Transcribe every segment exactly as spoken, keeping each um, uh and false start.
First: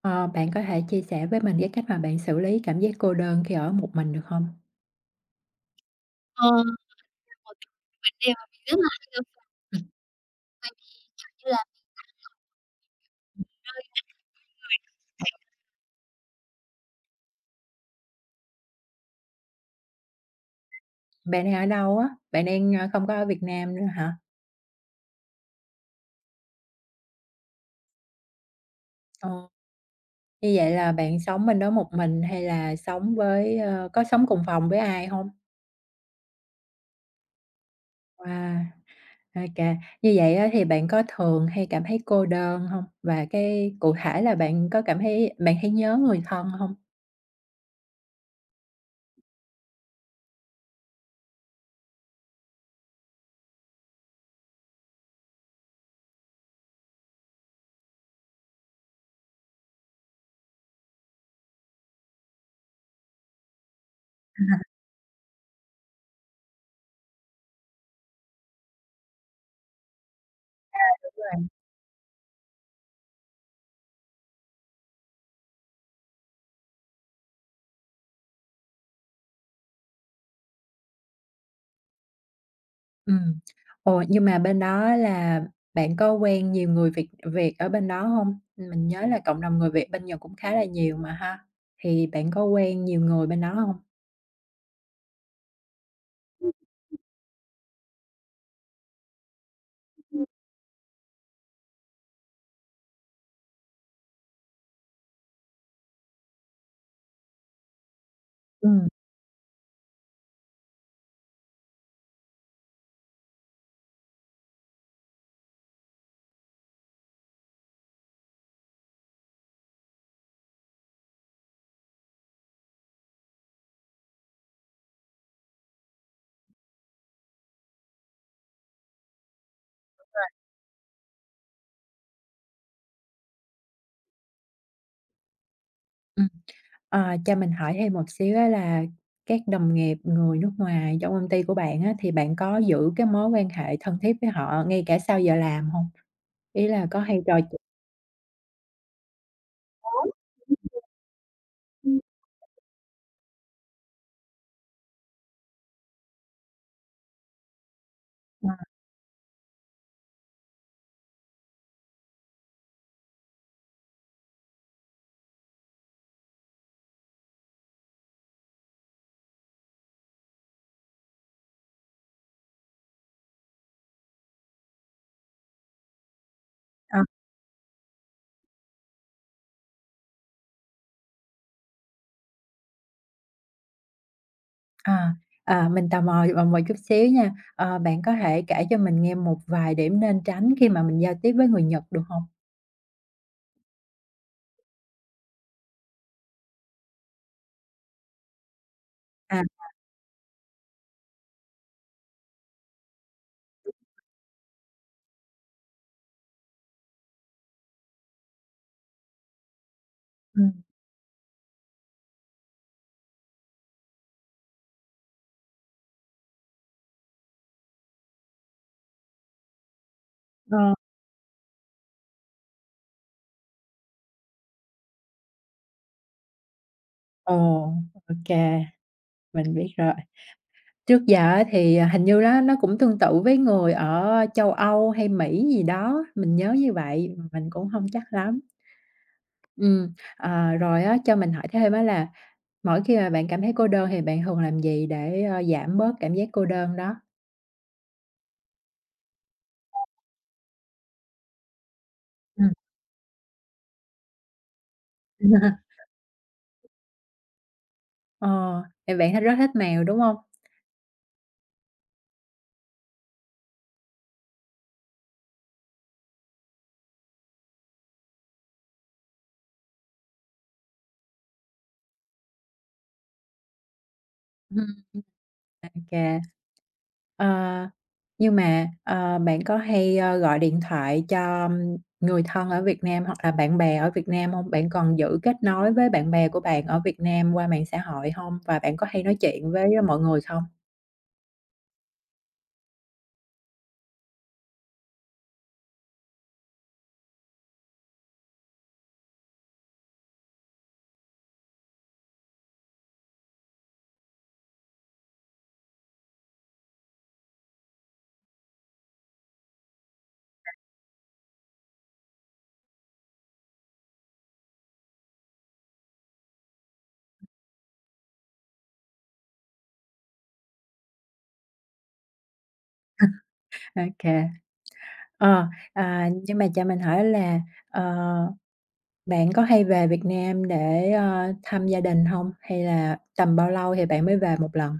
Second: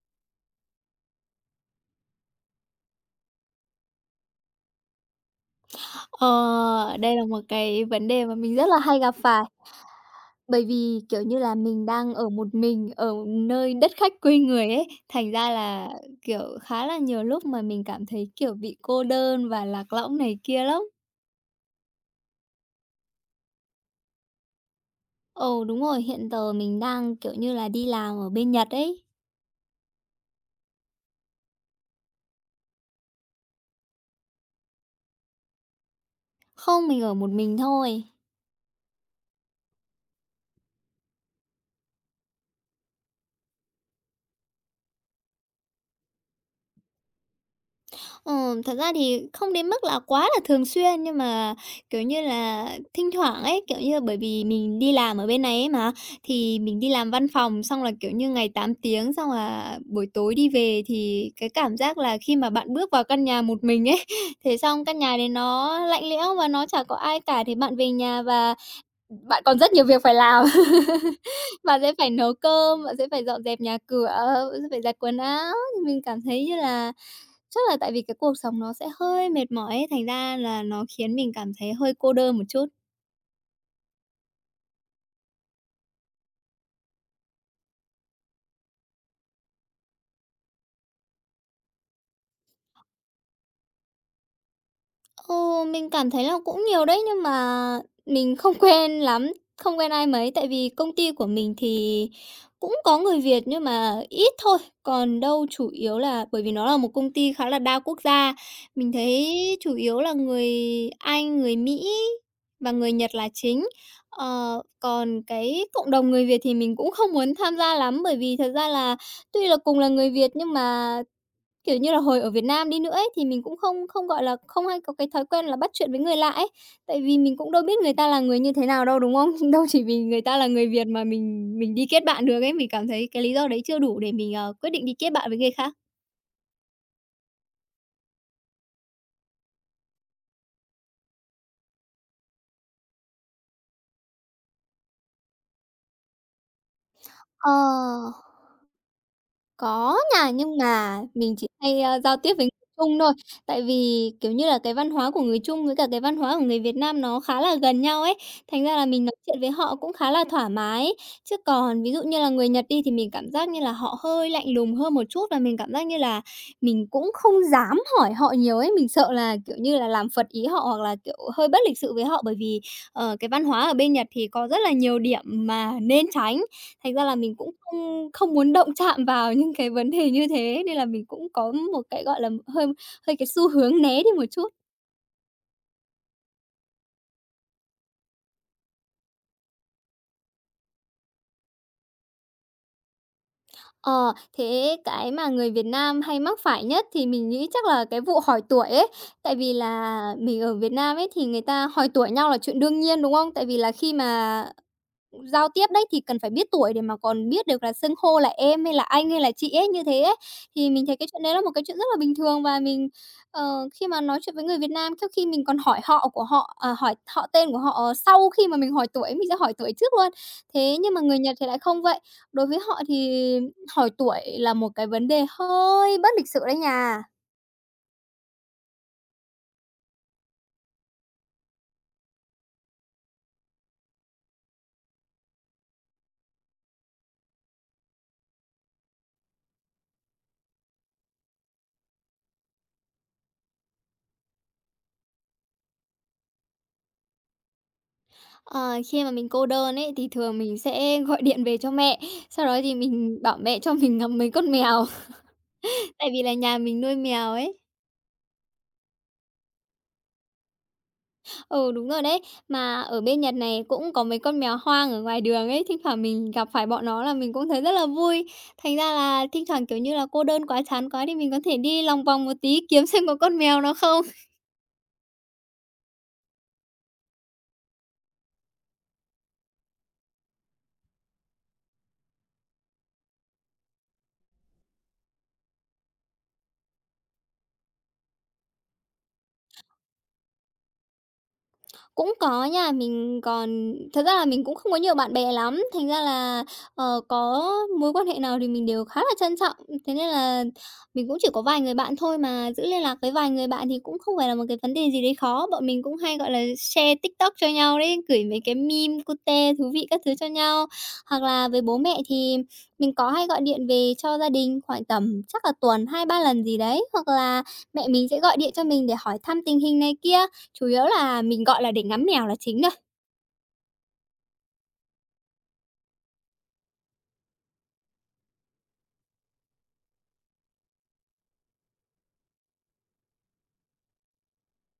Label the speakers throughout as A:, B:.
A: Ờ, Bạn có thể chia sẻ với mình cái cách mà bạn xử lý cảm giác cô đơn khi ở một mình được không? Ờ,
B: Ờ, đây là một
A: Một cái
B: cái vấn
A: vấn
B: đề
A: đề
B: mà
A: mà
B: mình
A: mình
B: rất
A: rất
B: là
A: là
B: hay
A: hay
B: gặp
A: gặp
B: phải,
A: phải,
B: bởi vì, kiểu như
A: như
B: là,
A: là.
B: mình đang ở một mình ở nơi đất khách quê người ấy, thành ra là, kiểu, khá là nhiều lúc mà mình cảm thấy, kiểu, bị cô đơn và lạc lõng này kia lắm.
A: Bạn đang ở đâu á? Bạn đang, ơ, không có ở Việt Nam nữa hả?
B: Ừ, đúng rồi, hiện giờ mình đang, kiểu như là, đi làm ở bên Nhật ấy.
A: Ờ, Như vậy là bạn sống bên đó một mình hay là sống với, ơ có sống cùng phòng với ai không?
B: Không, mình ở một mình thôi.
A: Wow, ô Như vậy á thì bạn có thường hay cảm thấy cô đơn không? Và cái cụ thể là bạn có cảm thấy bạn thấy nhớ người thân hông?
B: Ờ, thật ra thì không đến mức là quá là thường xuyên, nhưng mà, kiểu như là, thinh thoảng ấy, kiểu như, là bởi vì mình đi làm ở bên này ấy mà, thì mình đi làm văn phòng xong là, kiểu như, ngày tám tiếng, xong là buổi tối đi về thì cái cảm giác là khi mà bạn bước vào căn nhà một mình ấy, thế xong căn nhà đấy nó lạnh lẽo và nó chả có ai cả, thì bạn về nhà và bạn còn rất nhiều việc phải làm. Bạn sẽ phải nấu cơm, bạn sẽ phải dọn dẹp nhà cửa, bạn sẽ phải giặt quần áo, thì mình cảm thấy như là chắc là tại vì cái cuộc sống nó sẽ hơi mệt mỏi ấy, thành ra là nó khiến mình cảm thấy hơi cô đơn một chút.
A: Ừm. Ồ, nhưng mà bên đó là bạn có quen nhiều người Việt Việt ở bên đó hông? Mình nhớ là cộng đồng người Việt bên Nhật cũng khá là nhiều mà ha, thì bạn có quen nhiều người bên đó hông?
B: Ừ, mình cảm thấy là cũng nhiều đấy, nhưng mà mình không quen lắm, không quen ai mấy, tại vì công ty của mình thì cũng có người Việt nhưng mà ít thôi, còn đâu chủ yếu là bởi vì nó là một công ty khá là đa quốc gia,
A: Ừm.
B: mình thấy chủ yếu là người Anh, người Mỹ và người Nhật là chính. Ờ, còn cái cộng đồng người Việt thì mình cũng không muốn tham gia lắm, bởi vì thật ra là tuy là cùng là người Việt nhưng mà kiểu như là, hồi ở Việt Nam đi nữa ấy, thì mình cũng không không, gọi là, không hay có cái thói quen là bắt chuyện với người lạ ấy, tại vì mình cũng đâu biết người ta là người như thế nào đâu, đúng không? Đâu chỉ vì người ta là người Việt mà mình mình đi kết bạn được ấy, mình cảm thấy cái lý do đấy chưa đủ để mình, ờ, quyết định đi kết bạn với người khác.
A: Ừm, ờ, cho mình hỏi thêm một xíu á là các đồng nghiệp người nước ngoài trong công ty của bạn á, thì bạn có giữ cái mối quan hệ thân thiết với họ ngay cả sau giờ làm hông? Ý là có hay trò
B: Ờ. Có nha, nhưng mà mình chỉ hay, a,
A: chuyện
B: giao tiếp với người Trung thôi. Tại vì, kiểu như là, cái văn hóa của người Trung với cả cái văn hóa của người Việt Nam nó khá là gần nhau ấy,
A: ờ.
B: thành ra là mình nói chuyện với họ cũng khá là thoải mái ấy. Chứ còn ví dụ như là người Nhật đi thì mình cảm giác như là họ hơi lạnh lùng hơn một chút và mình cảm giác như là mình cũng không dám hỏi họ nhiều ấy, mình sợ là, kiểu như là, làm phật ý họ hoặc là, kiểu, hơi bất lịch sự với họ bởi vì, ờ, cái văn hóa ở bên Nhật thì có rất là nhiều điểm mà nên tránh. Thành ra là mình cũng không không muốn động chạm vào những cái vấn đề như thế, nên là mình cũng có một cái, gọi là, hơi hơi cái xu hướng né đi một chút.
A: À, à, mình tò mò vào một chút xíu nha. Ờ, bạn có thể kể cho mình nghe một vài điểm nên tránh khi mà mình giao tiếp với người Nhật được không?
B: Ờ, thế cái mà người Việt Nam hay mắc phải nhất thì mình nghĩ chắc là cái vụ hỏi tuổi ấy. Tại
A: À,
B: vì là mình ở Việt Nam ấy thì người ta hỏi tuổi nhau là chuyện đương nhiên, đúng không? Tại vì là khi mà giao tiếp đấy, thì cần phải biết tuổi để mà còn biết được là xưng hô là em hay là anh hay là chị ấy như thế ấy.
A: ừm,
B: Thì mình thấy cái chuyện đấy là một cái chuyện rất là bình thường và mình, ờ, khi mà nói chuyện với người Việt Nam, trước khi mình còn hỏi họ của họ, à, hỏi họ tên của họ sau khi mà mình hỏi tuổi, mình sẽ hỏi tuổi trước luôn.
A: ờ,
B: Thế nhưng mà người Nhật thì lại không vậy. Đối với họ thì hỏi tuổi là một cái vấn đề hơi bất lịch sự đấy nhà.
A: ồ, ô mình biết rồi. Trước giờ á thì, à, hình như nó nó cũng tương tự với người ở châu Âu hay Mỹ gì đó, mình nhớ như vậy, mình cũng không chắc lắm. Ừm, ờ, Rồi á, cho mình hỏi thêm á là mỗi khi mà bạn cảm thấy cô đơn thì bạn thường làm gì để, ơ, giảm bớt cảm giác cô đơn đó?
B: Ờ, khi mà mình cô đơn ấy, thì thường mình sẽ gọi điện về cho mẹ, sau
A: Ừm.
B: đó thì mình bảo mẹ cho mình ngắm mấy con mèo. Tại vì là nhà mình nuôi mèo ấy.
A: Ờ, thì bạn thích rất thích mèo, đúng không?
B: Ừ, đúng rồi đấy. Mà ở bên Nhật này cũng có mấy con mèo hoang ở ngoài đường ấy, thỉnh thoảng mình gặp phải bọn nó là mình cũng thấy rất là vui. Thành ra là thỉnh thoảng, kiểu như là, cô đơn quá, chán quá thì mình có thể đi lòng vòng một tí kiếm xem có con mèo nào không.
A: Ừm, ô Ờ, nhưng mà, ờ, bạn có hay, ơ, gọi điện thoại cho người thân ở Việt Nam hoặc là bạn bè ở Việt Nam hông? Bạn còn giữ kết nối với bạn bè của bạn ở Việt Nam qua mạng xã hội hông? Và bạn có hay nói chuyện với mọi người không?
B: Cũng có nha, mình còn thật ra là mình cũng không có nhiều bạn bè lắm, thành ra là, ờ, có mối quan hệ nào thì mình đều khá là trân trọng. Thế nên là mình cũng chỉ có vài người bạn thôi mà giữ liên lạc với vài người bạn thì cũng không phải là một cái vấn đề gì đấy khó. Bọn mình cũng hay, gọi là, share TikTok cho nhau đấy, gửi mấy cái meme cute thú vị các thứ cho nhau. Hoặc là với bố mẹ thì mình có hay gọi điện về cho gia đình khoảng tầm chắc là tuần hai ba lần gì đấy, hoặc là mẹ mình sẽ gọi điện cho mình để hỏi thăm tình hình này kia. Chủ yếu là mình, gọi là, để ngắm mèo là chính thôi.
A: Ô Ờ, à, nhưng mà cho mình hỏi là, ờ, bạn có hay về Việt Nam để, ơ, thăm gia đình hông? Hay là tầm bao lâu thì bạn mới về một lần?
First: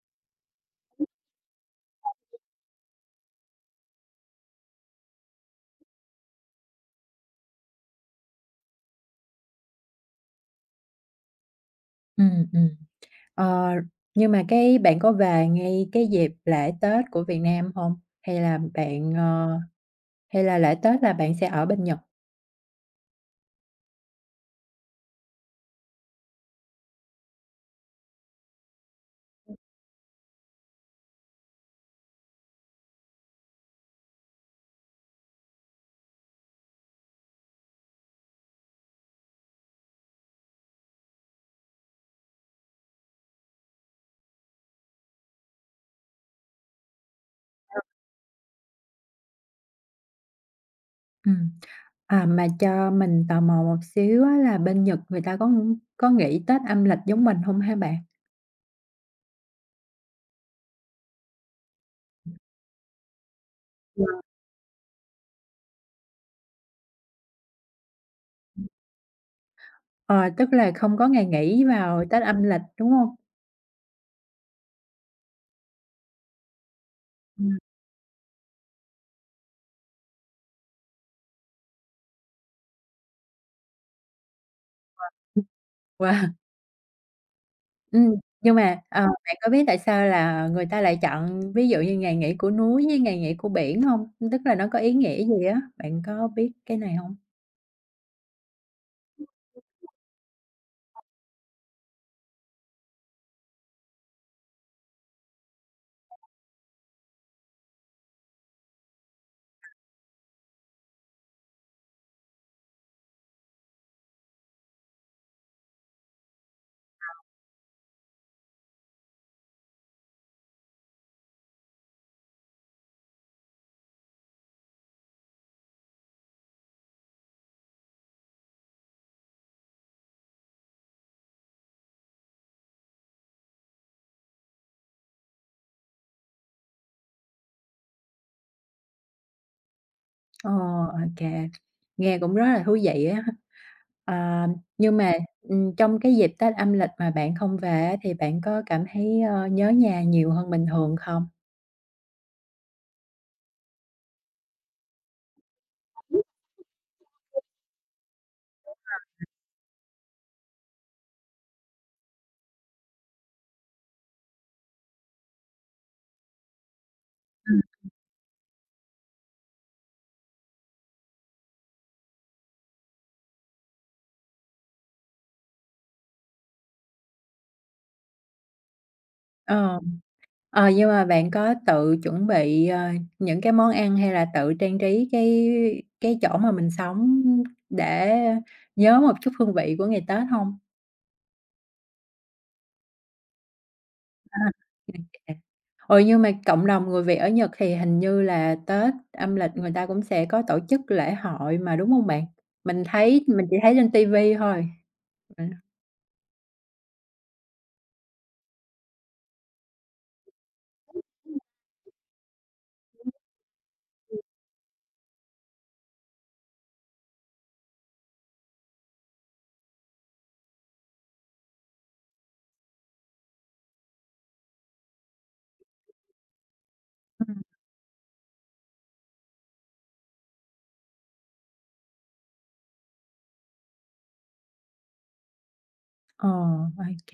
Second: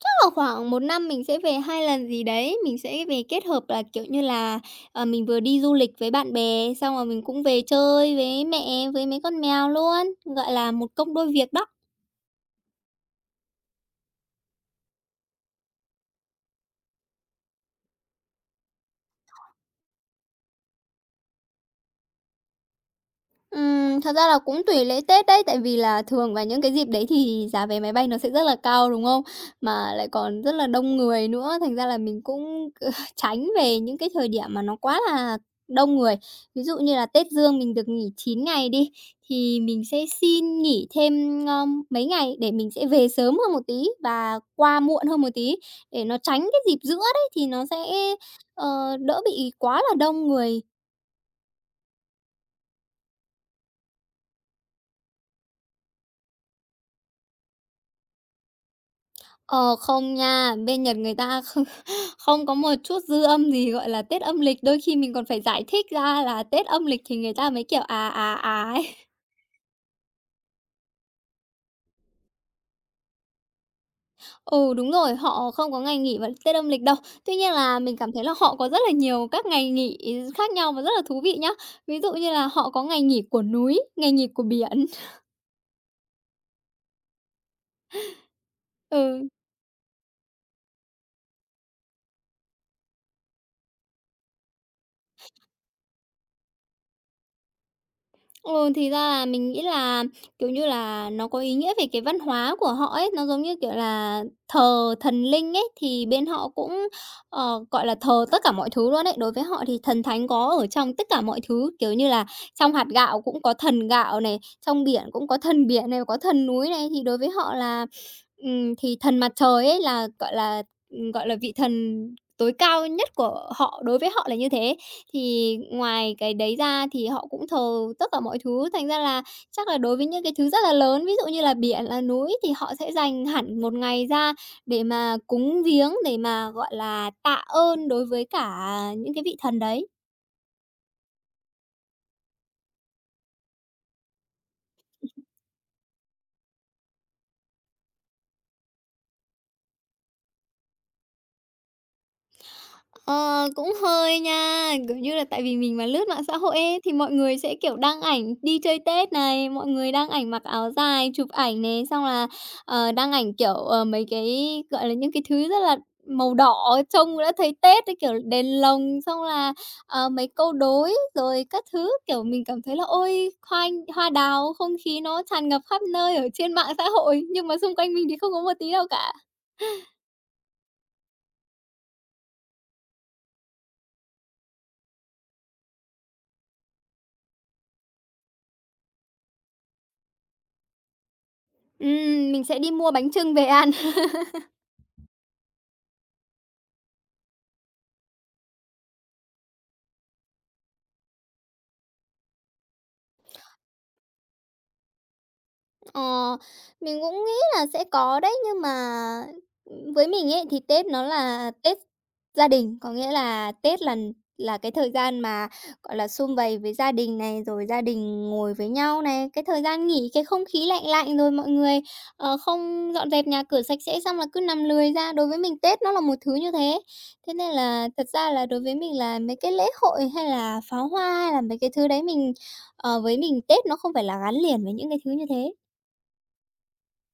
B: Chắc là khoảng một năm mình sẽ về hai lần gì đấy, mình sẽ về kết hợp là, kiểu như là, ờ, mình vừa đi du lịch với bạn bè, xong rồi mình cũng về chơi với mẹ, với mấy con mèo luôn, gọi là, một công đôi việc đó.
A: Ừm, ừm. Ờ, nhưng mà cái bạn có về ngay cái dịp lễ Tết của Việt Nam không? Hay là bạn, ờ hay là lễ Tết là bạn sẽ ở bên Nhật?
B: Ừm, thật ra là cũng tùy lễ Tết đấy, tại vì là thường vào những cái dịp đấy thì giá vé máy bay nó sẽ rất là cao, đúng không? Mà lại còn rất là đông người nữa, thành ra là mình cũng tránh về những cái thời điểm mà nó quá là đông người. Ví dụ như là Tết Dương mình được nghỉ chín ngày đi, thì mình sẽ xin nghỉ thêm, ờm, mấy ngày để mình sẽ về sớm hơn một tí và qua muộn hơn một tí, để nó tránh cái dịp giữa đấy thì nó sẽ, ờ, đỡ bị quá là đông người.
A: Ừm. À, mà cho mình tò mò một xíu á là bên Nhật người ta có ng- có nghỉ Tết âm lịch giống mình không hả bạn?
B: Ờ, không nha, bên Nhật người ta không không có một chút dư âm gì, gọi là,
A: Yeah.
B: Tết âm lịch, đôi khi mình còn phải giải thích ra là Tết âm lịch thì người ta mới, kiểu, à, à, à ấy.
A: Ờ, Tức là không có ngày nghỉ vào Tết âm lịch, đúng không?
B: Ừ, đúng rồi, họ không có ngày nghỉ vào Tết âm lịch đâu. Tuy nhiên
A: Ừm.
B: là mình cảm thấy là họ có rất là nhiều các ngày nghỉ khác nhau và rất là thú vị nhá. Ví dụ như là họ có ngày nghỉ của núi, ngày nghỉ của biển.
A: Wow! Ừm, nhưng mà, ờ,
B: Ừ.
A: bạn có biết tại sao là người ta lại chọn ví dụ như ngày nghỉ của núi với ngày nghỉ của biển hông? Tức là nó có ý nghĩa gì á, bạn có biết cái này hông?
B: Ừ, thì ra là mình nghĩ là, kiểu như là, nó có ý nghĩa về cái văn hóa của họ ấy, nó giống như, kiểu là, thờ thần linh ấy, thì bên họ cũng, ờ, gọi là, thờ tất cả mọi thứ luôn ấy. Đối với họ thì thần thánh có ở trong tất cả mọi thứ, kiểu như là, trong hạt gạo cũng có thần gạo này, trong biển cũng có thần biển này, có thần núi này. Thì đối với họ là, ừm, thì thần mặt trời ấy là, gọi là, gọi là, vị thần tối cao nhất của họ, đối với họ là như thế. Thì ngoài cái đấy ra thì họ cũng thờ tất cả mọi thứ, thành ra là chắc là đối với những cái thứ rất là lớn, ví dụ như là biển, là núi thì họ sẽ dành hẳn một ngày ra để mà cúng viếng, để mà, gọi là, tạ ơn đối với cả những cái vị thần đấy.
A: Ờ, OK, nghe cũng rất là thú vị á. Ờ, nhưng mà, ừm, trong cái dịp Tết âm lịch mà bạn không về á thì bạn có cảm thấy, ơ, nhớ nhà nhiều hơn bình thường không?
B: Ờ, cũng hơi nha, kiểu như là, tại vì mình mà lướt mạng xã hội ấy, thì mọi người sẽ, kiểu, đăng ảnh đi chơi Tết này, mọi người đăng ảnh mặc áo dài, chụp ảnh này, xong là, ờ, đăng ảnh, kiểu, ờ, mấy cái, gọi là, những cái thứ rất là màu đỏ, trông đã thấy Tết ấy, kiểu, đèn lồng, xong là, ờ, mấy câu đối rồi các thứ. Kiểu, mình cảm thấy là "Ôi, hoa hoa đào, không khí nó tràn ngập khắp nơi ở trên mạng xã hội", nhưng mà xung quanh mình thì không có một tí nào cả.
A: Ờ. Ờ, nhưng mà bạn có tự chuẩn bị, ờ, những cái món ăn hay là tự trang trí cái cái chỗ mà mình sống để nhớ một chút hương vị của ngày Tết hông?
B: Ừm, mình sẽ đi mua bánh chưng về ăn.
A: À, OK. Ừ, nhưng mà cộng đồng người Việt ở Nhật thì hình như là Tết âm lịch người ta cũng sẽ có tổ chức lễ hội mà, đúng hông bạn? Mình thấy mình chỉ thấy trên ti vi thôi. Ừm.
B: Ờ, mình cũng nghĩ là sẽ có đấy, nhưng mà, với mình ấy thì Tết nó là Tết gia đình, có nghĩa là Tết là là cái thời gian mà, gọi là, sum vầy với gia đình này, rồi gia đình ngồi với nhau này, cái thời gian nghỉ, cái không khí lạnh lạnh rồi mọi người, ờ, không dọn dẹp nhà cửa sạch sẽ xong là cứ nằm lười ra. Đối với mình Tết nó là một thứ như thế, thế
A: Ừm.
B: nên là thật ra là đối với mình là mấy cái lễ hội hay là pháo hoa hay là mấy cái thứ đấy mình ờ, với mình Tết nó không phải là gắn liền với những cái thứ như thế.
A: Ờ, OK.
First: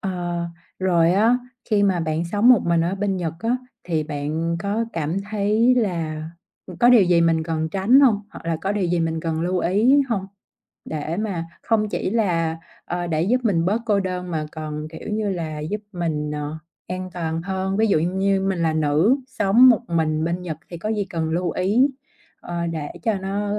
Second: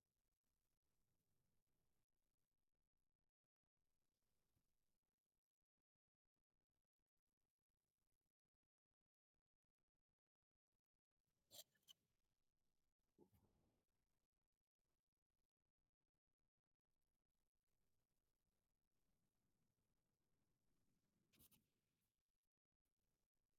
A: Ờ, Rồi á, khi mà bạn sống một mình ở bên Nhật á, thì bạn có cảm thấy là có điều gì mình cần tránh không, Hoặc là có điều gì mình cần lưu ý không, Để mà không chỉ là, ờ, để giúp mình bớt cô đơn mà còn, kiểu như là, giúp mình, ờ, an toàn hơn. Ví dụ như mình là nữ, sống một mình bên Nhật thì có gì cần lưu ý, ờ, để cho nó,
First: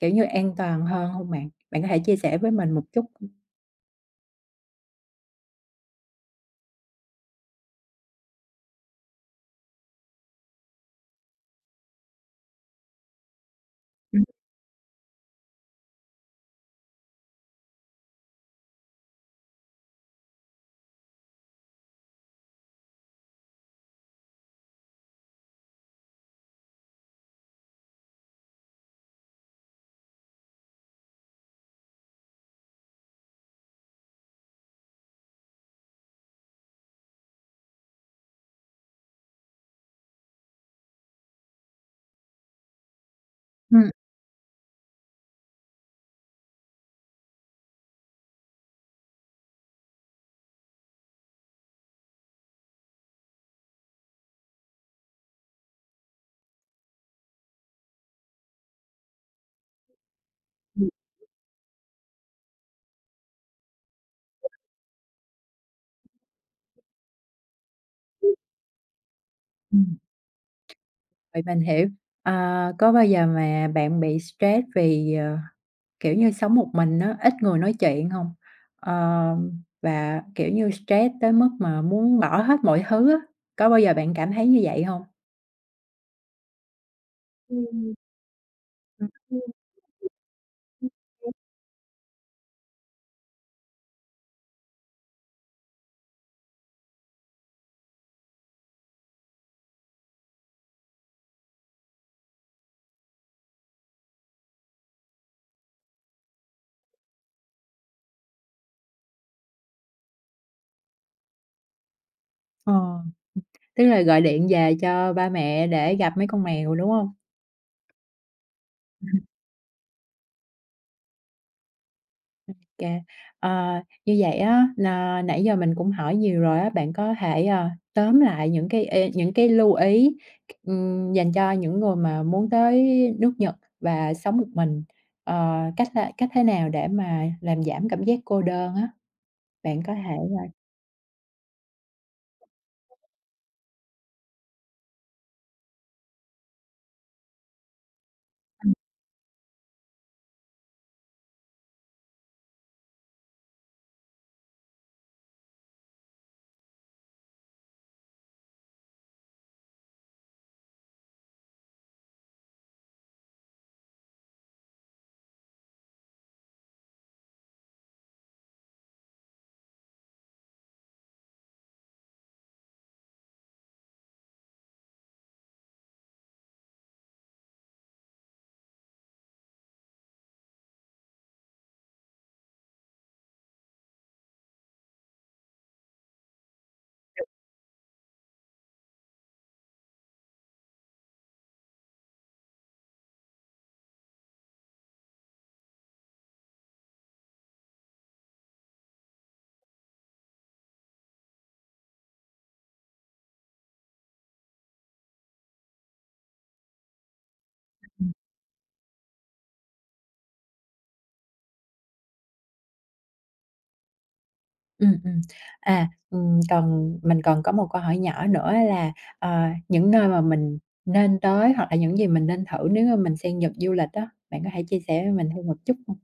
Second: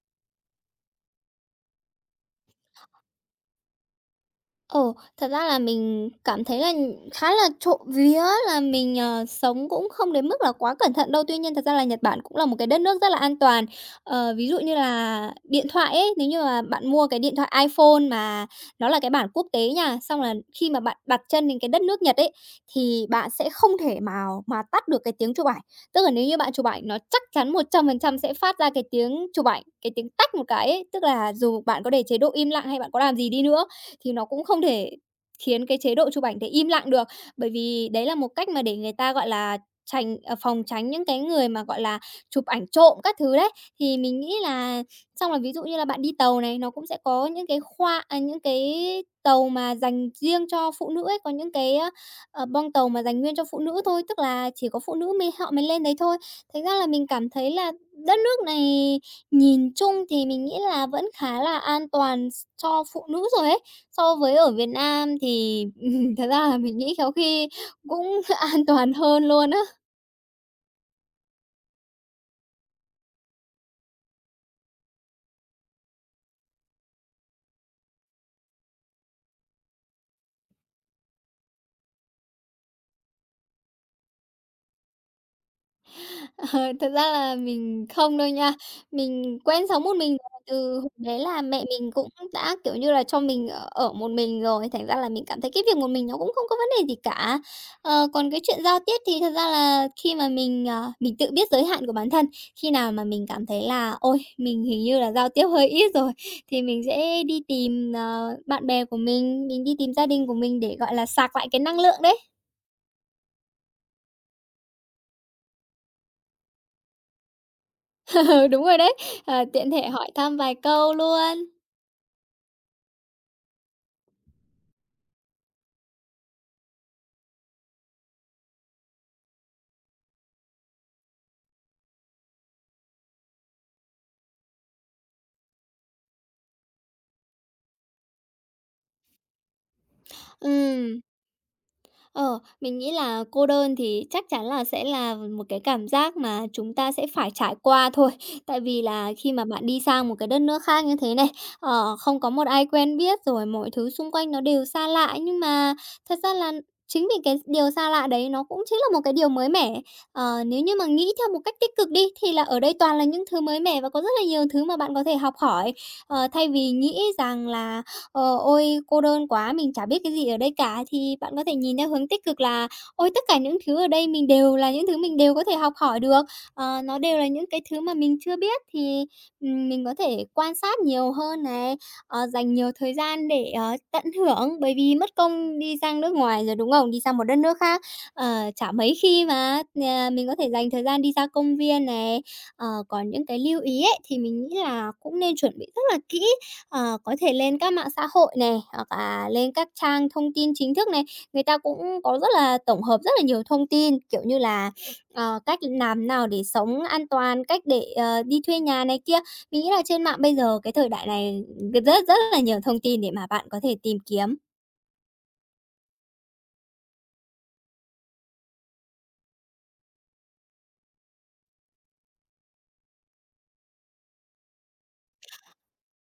A: kiểu như, an toàn hơn không bạn? Bạn có thể chia sẻ với mình một chút?
B: Ồ, thật ra là mình cảm thấy là khá là trộm vía là mình, ờ, sống cũng không đến mức là quá cẩn thận đâu. Tuy nhiên thật ra là Nhật Bản cũng là một cái đất nước rất là an toàn.
A: Ừm.
B: Ờ, ví dụ như là điện thoại ấy, nếu như mà bạn mua cái điện thoại iPhone mà nó là cái bản quốc tế nha, xong là khi mà bạn đặt chân đến cái đất nước Nhật ấy, thì bạn sẽ không thể mà mà tắt được cái tiếng chụp ảnh. Tức là nếu như bạn chụp ảnh nó chắc chắn một trăm phần trăm sẽ phát ra cái tiếng chụp ảnh, cái tiếng tách một cái ấy, tức là dù bạn có để chế độ im lặng hay bạn có làm gì đi nữa thì nó cũng không thể khiến cái chế độ chụp ảnh để im lặng được. Bởi vì đấy là một cách mà để người ta, gọi là, tránh à, phòng tránh những cái người mà, gọi là, chụp ảnh trộm các thứ đấy.
A: Ừm,
B: Thì mình nghĩ là xong là ví dụ như là bạn đi tàu này, nó cũng sẽ có những cái khoa à, những cái tàu mà dành riêng cho phụ nữ ấy, có những cái, a, ờ, tàu mà dành nguyên cho phụ nữ thôi, tức là chỉ có phụ nữ mới họ mới lên đấy thôi. Thành ra là mình cảm thấy là đất nước này, nhìn chung thì mình nghĩ là
A: ừm.
B: vẫn khá là an toàn s cho phụ nữ rồi ấy. So với ở Việt Nam thì, thật ra là mình nghĩ khéo khi cũng an toàn hơn luôn á.
A: Ừm. Vậy mình hiểu. Ờ, có bao giờ mà bạn bị stress vì, ờ, kiểu như, sống một mình á, ít người nói chuyện không? Ờ, và, kiểu như, stress tới mức mà muốn bỏ hết mọi thứ á, có bao giờ bạn cảm thấy như vậy không?
B: Ờ, Thật ra là mình
A: Ừm,
B: không đâu nha. Mình quen sống một mình rồi, từ hồi bé là mẹ mình cũng đã, kiểu như là, cho mình ở ở một mình rồi, thành ra là mình cảm thấy cái việc một mình nó cũng không có vấn đề gì cả. Ờ, còn cái chuyện giao tiếp thì thật ra là khi mà mình, ờ, mình tự biết giới hạn của bản thân, khi nào mà mình cảm thấy là "Ôi, mình hình như là giao tiếp hơi ít rồi" thì mình sẽ đi tìm, ờ, bạn bè của mình, mình đi tìm gia đình của mình để, gọi là, sạc lại cái năng lượng đấy.
A: Ờ, Tức là gọi điện về cho ba mẹ để gặp mấy con mèo, đúng không?
B: Đúng rồi đấy, ờ, tiện thể hỏi thăm vài câu luôn.
A: Kê. Ờ, Như vậy á là nãy giờ mình cũng hỏi nhiều rồi á, bạn có thể, ờ, tóm lại những cái ê những cái lưu ý, ừm, dành cho những người mà muốn tới nước Nhật và sống một mình, ờ, cách thế cách thế nào để mà làm giảm cảm giác cô đơn á? Bạn có thể, ờ
B: Ừm, ờ, mình nghĩ là cô đơn thì chắc chắn là sẽ là một cái cảm giác mà chúng ta sẽ phải trải qua thôi. Tại vì là khi mà bạn đi sang một cái đất nước khác như thế này, ờ, không có một ai quen biết rồi mọi thứ xung quanh nó đều xa lạ, nhưng mà thật ra là chính vì cái điều xa lạ đấy nó cũng chính là một cái điều mới mẻ. Ờ, nếu như mà nghĩ theo một cách tích cực đi thì là ở đây toàn là những thứ mới mẻ và có rất là nhiều thứ mà bạn có thể học hỏi. Ờ, thay vì nghĩ rằng là "Ờ, ôi, cô đơn quá, mình chả biết cái gì ở đây cả." Thì bạn có thể nhìn theo hướng tích cực là "Ôi, tất cả những thứ ở đây mình đều là những thứ mình đều có thể học hỏi được, ờ, nó đều là những cái thứ mà mình chưa biết." Thì, ừm, mình có thể quan sát nhiều hơn này, ờ, dành nhiều thời gian để, ờ, tận hưởng, bởi vì mất công đi sang nước ngoài rồi, đúng không? Đi sang một đất nước khác, ờ, chả mấy khi mà, à, mình có thể dành thời gian đi ra công viên này. Ờ, còn những cái lưu ý ấy, thì mình nghĩ là cũng nên chuẩn bị rất là kỹ. Ờ, có thể lên các mạng xã hội này hoặc là lên các trang thông tin chính thức này, người ta cũng có rất là tổng hợp rất là nhiều thông tin, kiểu như là, ờ, cách làm nào để sống an toàn, cách để,
A: ừm,
B: ờ, đi thuê nhà này kia. Mình nghĩ là trên mạng bây giờ cái thời đại này, rất rất là nhiều thông tin để mà bạn có thể tìm kiếm.
A: ừm, ừm. À, ừm, còn mình còn có một câu hỏi nhỏ nữa là, ờ, những nơi mà mình nên tới hoặc là những gì mình nên thử nếu mà mình sang Nhật du lịch đó bạn có thể chia sẻ với mình thêm một chút hông?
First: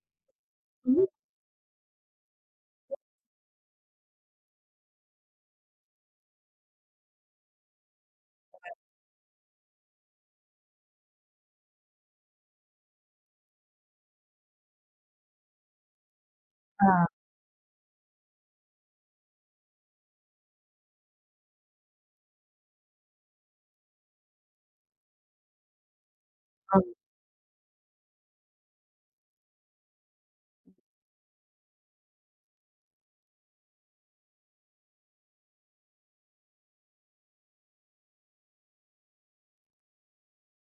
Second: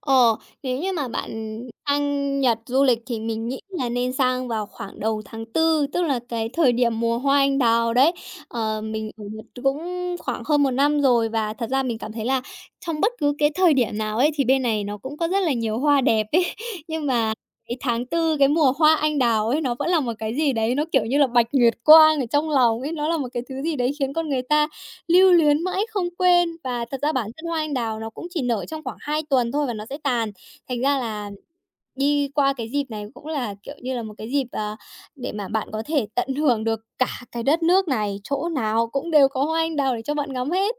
B: Ờ, Nếu như
A: Ừm.
B: mà bạn sang Nhật du lịch thì mình nghĩ là nên sang vào khoảng đầu tháng Tư tức là cái thời điểm mùa hoa anh đào đấy. Ờ, mình ở Nhật cũng khoảng hơn một năm rồi và thật ra mình cảm thấy là trong bất cứ cái thời điểm nào ấy thì bên này nó cũng có rất là nhiều hoa đẹp ấy.
A: Ờ.
B: Nhưng mà cái tháng Tư cái mùa hoa anh đào ấy, nó vẫn là một cái gì đấy, nó, kiểu như là, bạch nguyệt quang ở trong lòng ấy, nó là một cái thứ gì đấy khiến con người ta lưu luyến mãi không quên
A: Ừ,
B: và thật ra bản thân hoa anh đào nó cũng chỉ nở trong khoảng hai tuần thôi và nó sẽ tàn. Thành ra là đi qua cái dịp này cũng là, kiểu như là, một cái dịp, ờ, để mà bạn có thể tận hưởng được cả cái đất nước này, chỗ nào cũng đều có hoa anh đào để cho bạn ngắm hết.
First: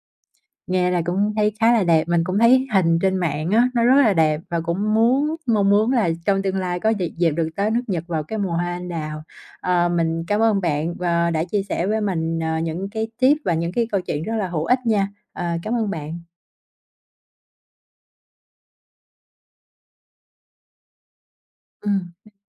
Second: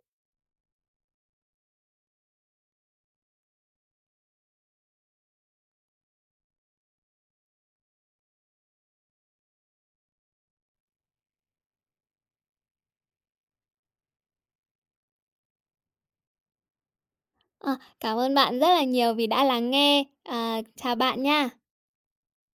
A: nghe là cũng thấy khá là đẹp, mình cũng thấy hình trên mạng á, nó rất là đẹp và cũng muốn mong muốn là trong tương lai có dịp dịp được tới nước Nhật vào cái mùa hoa anh đào. Ờ, mình cảm ơn bạn và đã chia sẻ với mình, ờ, những cái tip và những cái câu chuyện rất là hữu ích nha. Ờ, Cảm ơn bạn.
B: Ờ, Cảm ơn bạn rất là nhiều vì đã lắng nghe. À, chào bạn nha.
A: Ừm.